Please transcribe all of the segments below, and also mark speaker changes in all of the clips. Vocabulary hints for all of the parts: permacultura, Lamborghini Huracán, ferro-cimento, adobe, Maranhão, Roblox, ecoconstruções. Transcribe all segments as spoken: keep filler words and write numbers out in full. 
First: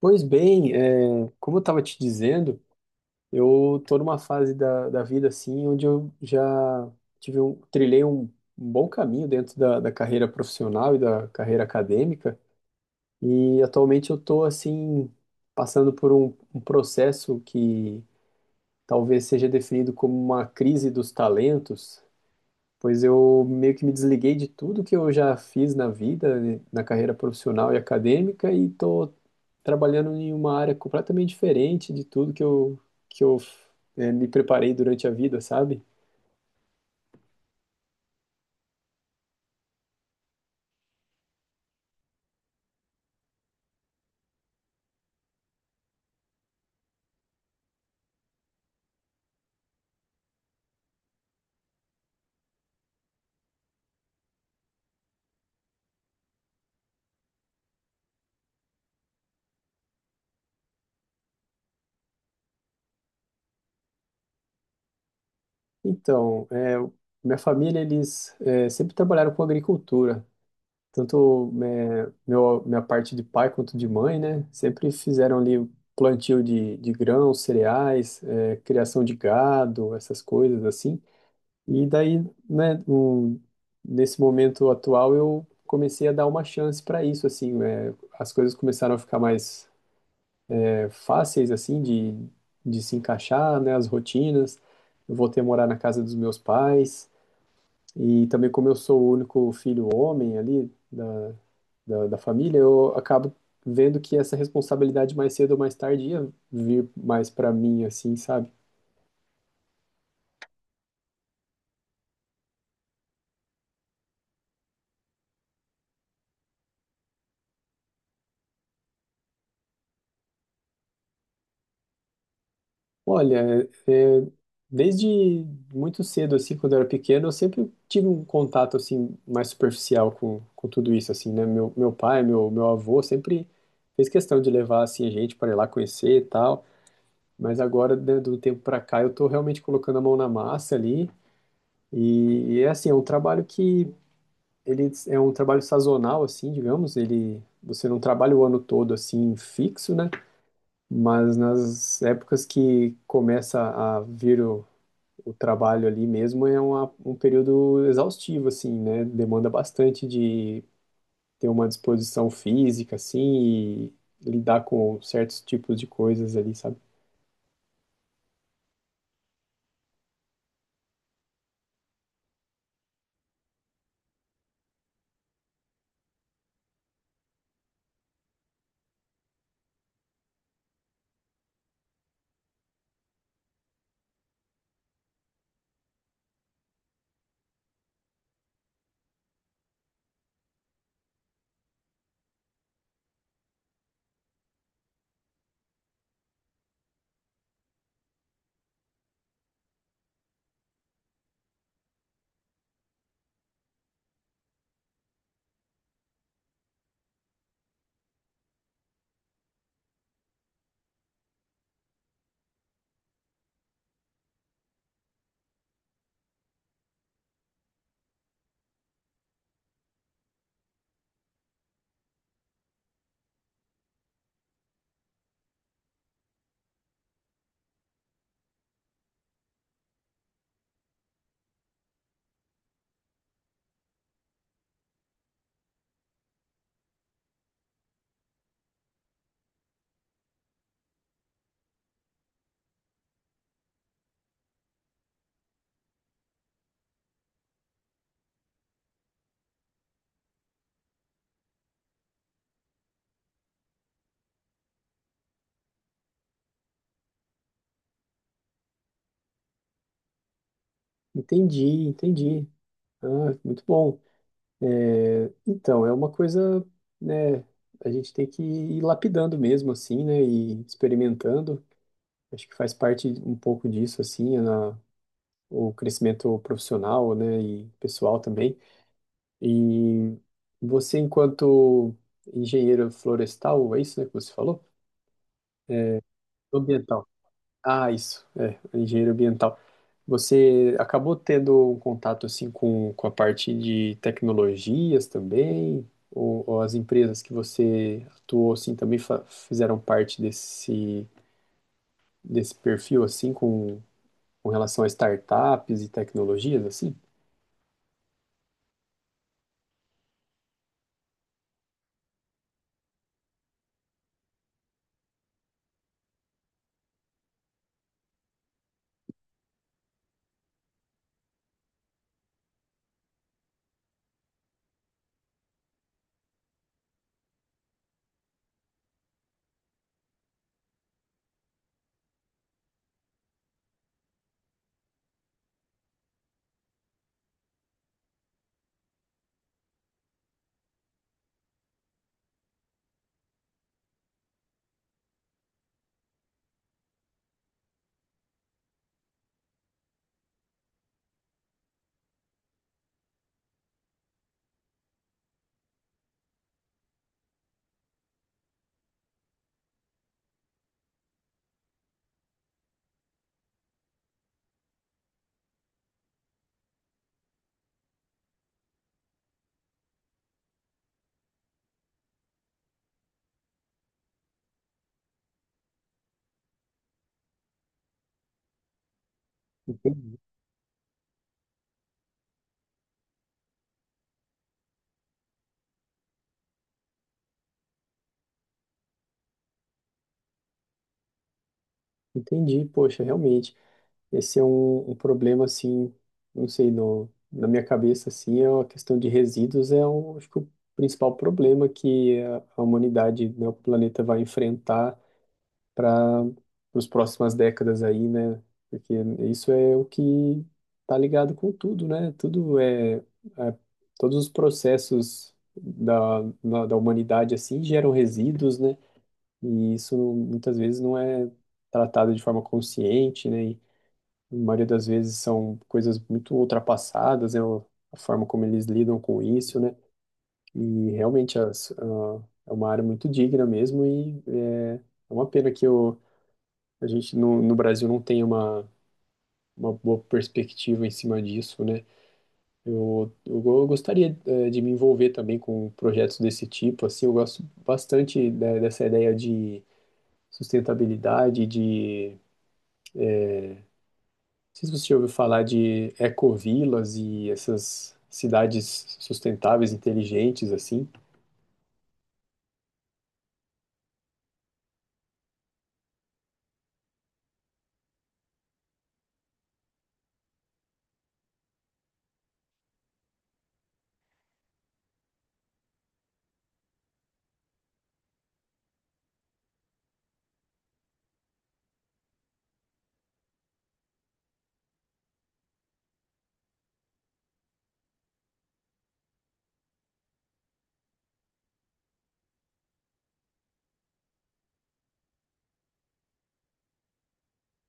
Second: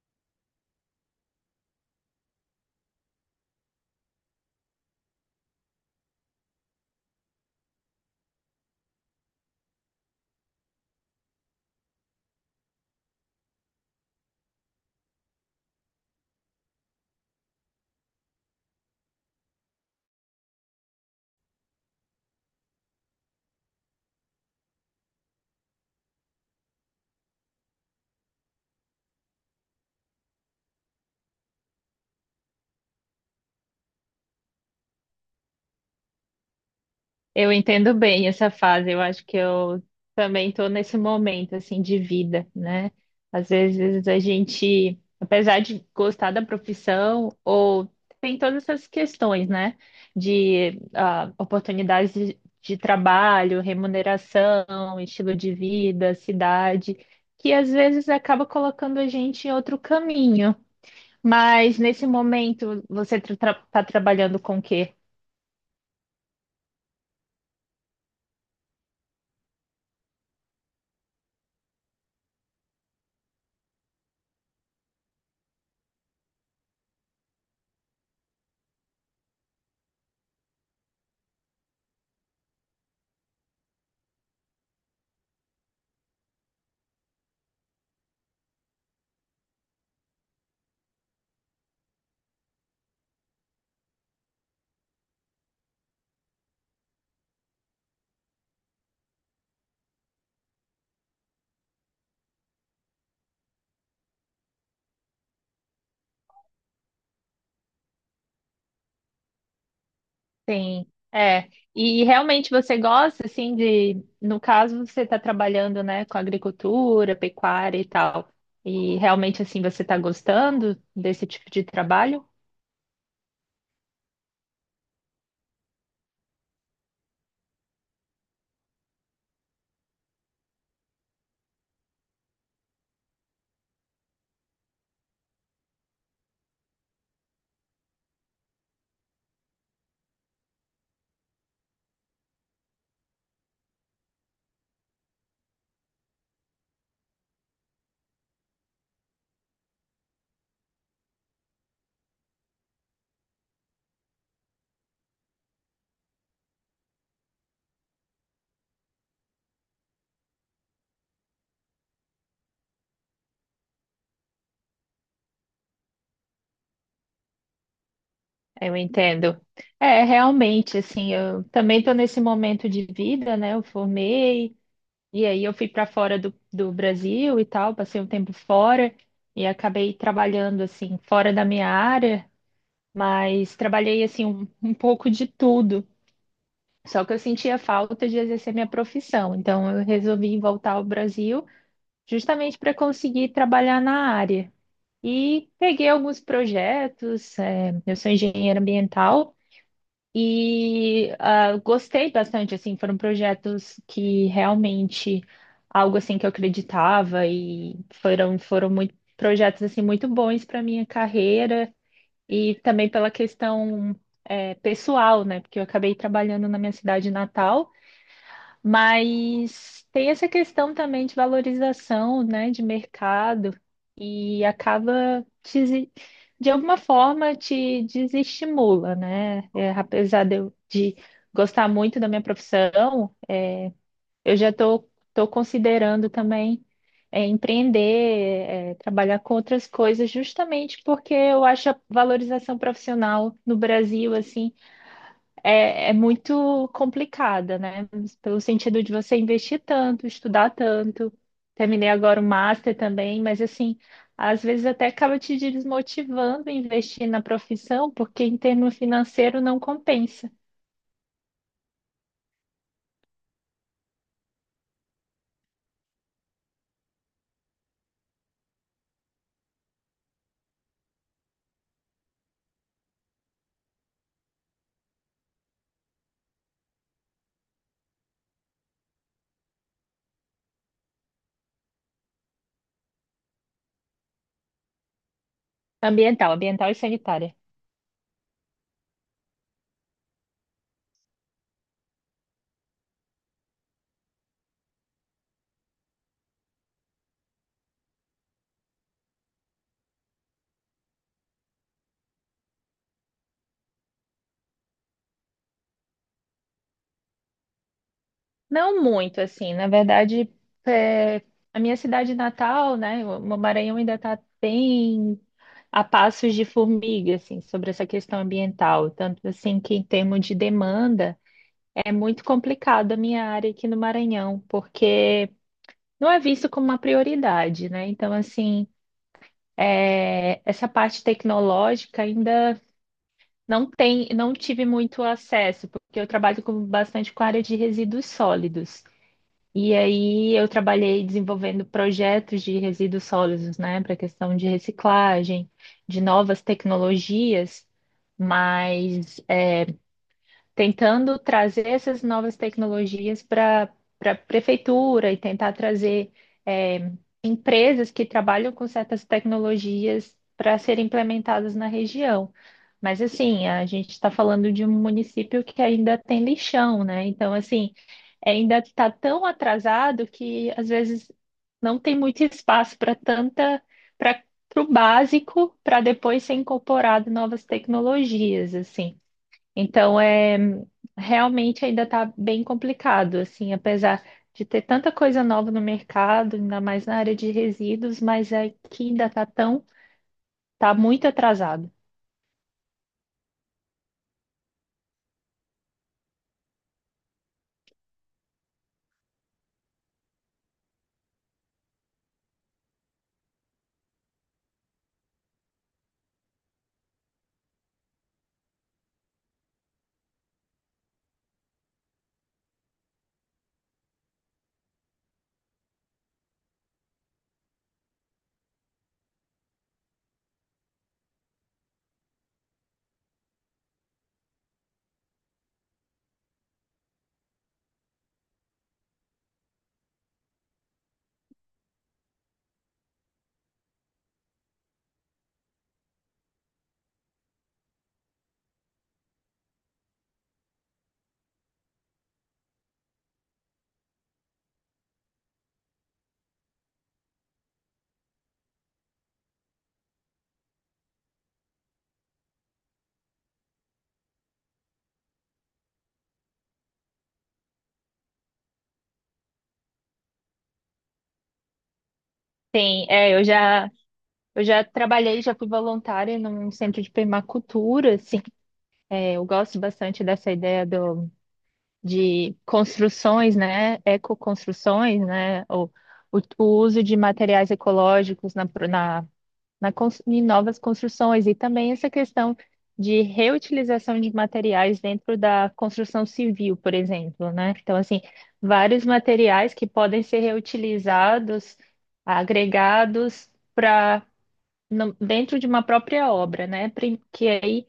Speaker 1: Pois bem, é, como eu estava te dizendo, eu estou numa fase da, da vida assim, onde eu já tive um, trilhei um, um bom caminho dentro da, da carreira profissional e da carreira acadêmica, e atualmente eu estou assim, passando por um, um processo que talvez seja definido como uma crise dos talentos, pois eu meio que me desliguei de tudo que eu já fiz na vida, né, na carreira profissional e acadêmica, e estou trabalhando em uma área completamente diferente de tudo que eu, que eu eh, me preparei durante a vida, sabe?
Speaker 2: Eu entendo bem essa fase. Eu acho que eu também estou nesse momento assim de vida, né? Às vezes a gente, apesar de gostar da profissão, ou tem todas essas questões, né? De ah, oportunidades de, de trabalho, remuneração, estilo de vida, cidade, que às vezes acaba colocando a gente em outro caminho. Mas nesse momento você está trabalhando com o quê?
Speaker 1: Então, eh, minha família, eles eh, sempre trabalharam com agricultura. Tanto eh, meu, minha parte de pai quanto de mãe, né? Sempre fizeram ali o plantio de, de grãos, cereais, eh, criação de gado, essas coisas assim. E daí, né, um, nesse momento atual, eu comecei a dar uma chance para isso, assim, eh, as coisas começaram a ficar mais fáceis assim de, de se encaixar, né, as rotinas. Eu voltei a morar na casa dos meus pais e também como eu sou o único filho homem ali da, da, da família, eu acabo vendo que essa responsabilidade mais cedo ou mais tarde ia vir mais para mim assim, sabe?
Speaker 2: Sim, é. E realmente você gosta, assim, de... No caso, você está trabalhando, né, com agricultura, pecuária e tal. E realmente, assim, você está gostando desse tipo de trabalho?
Speaker 1: Olha, é, desde muito cedo, assim, quando eu era pequeno, eu sempre tive um contato, assim, mais superficial com, com tudo isso, assim, né? Meu, meu pai, meu, meu avô sempre fez questão de levar, assim, a gente para ir lá conhecer e tal, mas agora, né, do tempo para cá, eu tô realmente colocando a mão na massa ali e, e é assim, é um trabalho que ele é um trabalho sazonal, assim, digamos, ele... Você não trabalha o ano todo assim fixo, né? Mas nas épocas que começa a vir o, o trabalho ali mesmo é uma, um período exaustivo, assim, né? Demanda bastante de ter uma disposição física, assim, e lidar com certos tipos de coisas ali, sabe?
Speaker 2: Eu entendo. É, realmente, assim, eu também estou nesse momento de vida, né? Eu formei, e aí eu fui para fora do, do Brasil e tal, passei um tempo fora e acabei trabalhando, assim, fora da minha área, mas trabalhei, assim, um, um pouco de tudo. Só que eu sentia falta de exercer minha profissão, então eu resolvi voltar ao Brasil justamente para conseguir trabalhar na área. E peguei alguns projetos, é, eu sou engenheira ambiental e ah, gostei bastante, assim, foram projetos que realmente algo assim que eu acreditava e foram foram muito projetos assim muito bons para minha carreira e também pela questão é, pessoal, né? Porque eu acabei trabalhando na minha cidade natal, mas tem essa questão também de valorização, né, de mercado e acaba te desi- de alguma forma te desestimula, né? É, apesar de eu de gostar muito da minha profissão, eu já estou tô, tô considerando também é, empreender, é, trabalhar com outras coisas, justamente porque eu acho a valorização profissional no Brasil assim é, é muito complicada, né? Pelo sentido de você investir tanto, estudar tanto. Terminei agora o master também, mas assim, às vezes até acaba te desmotivando a investir na profissão, porque em termo financeiro não compensa.
Speaker 1: Entendi, entendi. Ah, muito bom. É, então, é uma coisa, né? A gente tem que ir lapidando mesmo, assim, né? E experimentando. Acho que faz parte um pouco disso, assim, na, o crescimento profissional, né? E pessoal também. E você, enquanto engenheiro florestal, é isso, né, que você falou?
Speaker 2: Ambiental, ambiental e
Speaker 1: Ambiental.
Speaker 2: sanitária.
Speaker 1: Ah, isso, é, engenheiro ambiental. Você acabou tendo um contato assim com, com a parte de tecnologias também? Ou, ou as empresas que você atuou assim também fa- fizeram parte desse, desse perfil assim com, com relação a startups e tecnologias assim?
Speaker 2: Não muito, assim, na verdade, é, a minha cidade natal, né, o o Maranhão ainda está bem a passos de formiga, assim, sobre essa questão ambiental. Tanto assim que em termos de demanda, é muito complicada a minha área aqui no Maranhão, porque não é visto como uma prioridade, né? Então, assim, é, essa parte tecnológica ainda não tem, não tive muito acesso, porque eu trabalho com, bastante com a área de resíduos sólidos. E aí eu trabalhei desenvolvendo projetos de resíduos sólidos, né, para questão de reciclagem, de novas tecnologias, mas tentando trazer essas novas tecnologias para para a prefeitura e tentar trazer eh, empresas que trabalham com certas tecnologias para serem implementadas na região. Mas assim, a gente está falando de um município que ainda tem lixão, né? Então, assim, ainda está tão atrasado que às vezes não tem muito espaço para tanta, para o básico, para depois ser incorporado novas tecnologias, assim. Então,
Speaker 1: Entendi,
Speaker 2: é, realmente ainda está bem complicado, assim, apesar de ter tanta coisa nova no mercado, ainda mais na área de resíduos, mas é que ainda está tão, tá muito atrasado.
Speaker 1: entendi, poxa, realmente. Esse é um, um problema, assim, não sei, no, na minha cabeça, assim, é a questão de resíduos é, o, acho que o principal problema que a, a humanidade, né, o planeta vai enfrentar para as próximas décadas aí, né? Porque isso é o que tá ligado com tudo, né? Tudo é, é- todos os processos da, na- da humanidade, assim, geram resíduos, né? E isso muitas vezes não é tratado de forma consciente, né? A maioria das vezes são coisas muito ultrapassadas, né? A forma como eles lidam com isso, né? E realmente as- ah, é uma área muito digna mesmo e é, é uma pena que o- a gente no, no Brasil não tenha uma, uma boa perspectiva em cima disso, né? Eu, eu, go- eu gostaria eh, de me envolver também com projetos desse tipo, assim, eu gosto bastante, né, dessa ideia de sustentabilidade, sei se você já ouviu falar de ecovilas e essas cidades sustentáveis, inteligentes, assim.
Speaker 2: Tem, é, eu já, eu já trabalhei, já fui voluntária num centro de permacultura, assim, é, eu gosto bastante dessa ideia do, de construções, né, ecoconstruções, né, ou o, o uso de materiais ecológicos na, pro- na na cons- em novas construções e também essa questão de reutilização de materiais dentro da construção civil, por exemplo, né? Então, assim, vários materiais que podem ser reutilizados, agregados para dentro de uma própria obra, né? Prim- Que aí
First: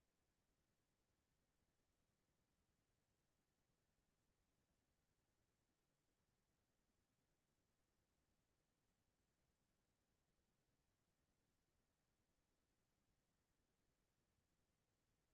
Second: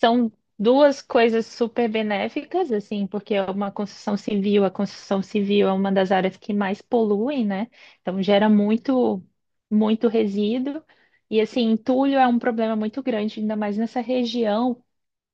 Speaker 2: são duas coisas super benéficas, assim, porque é uma construção civil, a construção civil é uma das áreas que mais poluem, né? Então gera muito, muito resíduo. E assim, entulho é um problema muito grande, ainda mais nessa região,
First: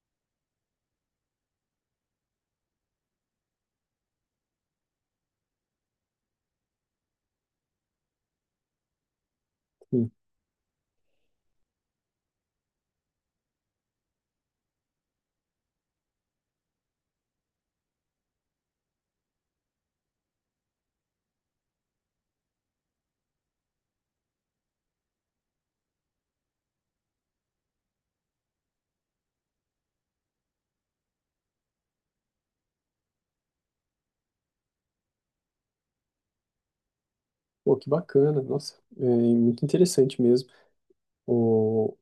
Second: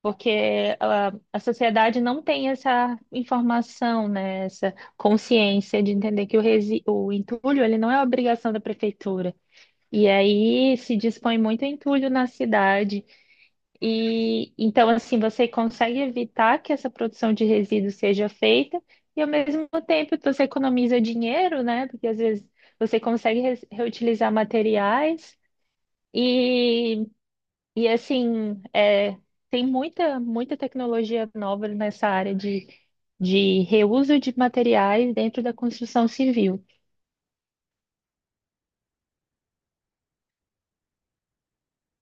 Speaker 2: porque a, a sociedade não tem essa informação, né? Essa consciência de entender que o, resi o entulho ele não é obrigação da prefeitura. E
Speaker 1: Sim.
Speaker 2: aí se dispõe muito entulho na cidade. E então, assim, você consegue evitar que essa produção de resíduos seja feita e, ao mesmo tempo, você economiza dinheiro, né? Porque às vezes você consegue re- reutilizar materiais e, e assim, é, tem muita, muita tecnologia nova nessa área de, de reuso de materiais dentro da construção civil.
Speaker 1: Pô, que bacana, nossa, é muito interessante mesmo. O-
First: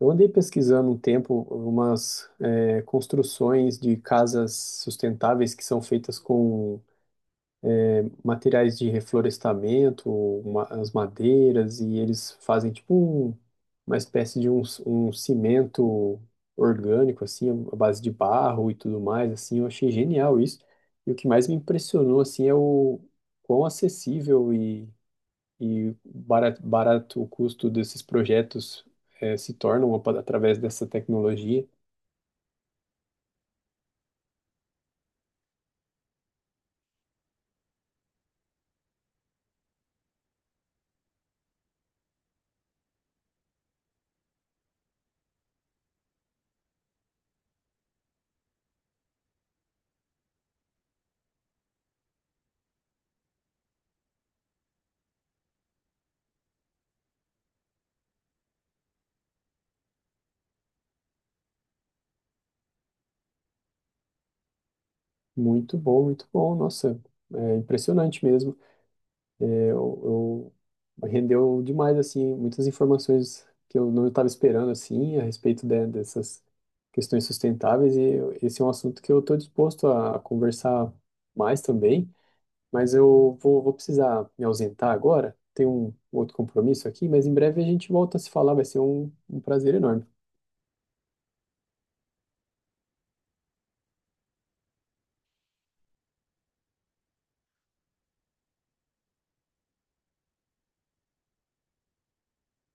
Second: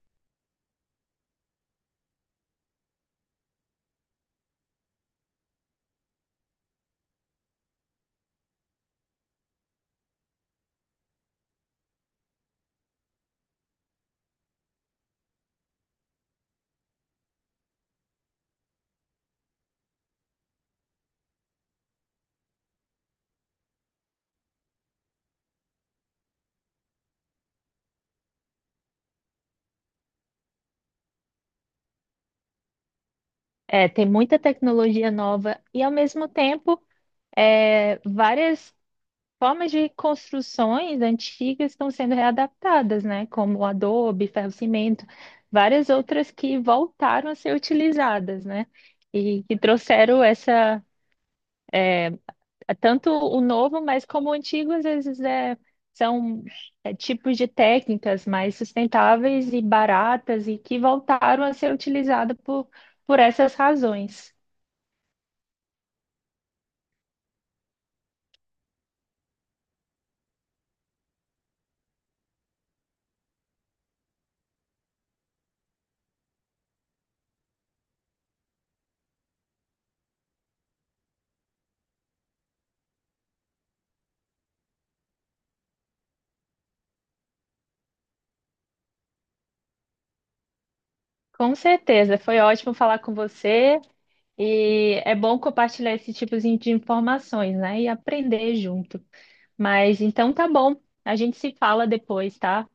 Speaker 1: eu andei pesquisando um tempo umas é, construções de casas sustentáveis que são feitas com materiais de reflorestamento, ma- as madeiras, e eles fazem tipo um- uma espécie de um, um cimento orgânico, assim, à base de barro e tudo mais, assim, eu achei genial isso. E o que mais me impressionou, assim, é o quão acessível e, e barato, barato o custo desses projetos eh, se tornam apa- através dessa tecnologia.
Speaker 2: É, tem muita tecnologia nova e, ao mesmo tempo, é, várias formas de construções antigas estão sendo readaptadas, né? Como o adobe, ferro-cimento, várias outras que voltaram a ser utilizadas, né? E que trouxeram essa, tanto o novo, mas como o antigo, às vezes é, são é, tipos de técnicas mais sustentáveis e baratas e que voltaram a ser utilizadas por, por essas razões.
Speaker 1: Muito bom, muito bom, nossa, é impressionante mesmo. Eu, eu rendeu demais assim muitas informações que eu não estava esperando assim a respeito de- dessas questões sustentáveis e eu- esse é um assunto que eu estou disposto a conversar mais também, mas eu vou, vou precisar me ausentar agora. Tenho um outro compromisso aqui, mas em breve a gente volta a se falar, vai ser um um prazer enorme.
Speaker 2: Com certeza, foi ótimo falar com você. E é bom compartilhar esse tipo de informações, né? E aprender junto. Mas então tá bom. A gente se fala depois, tá?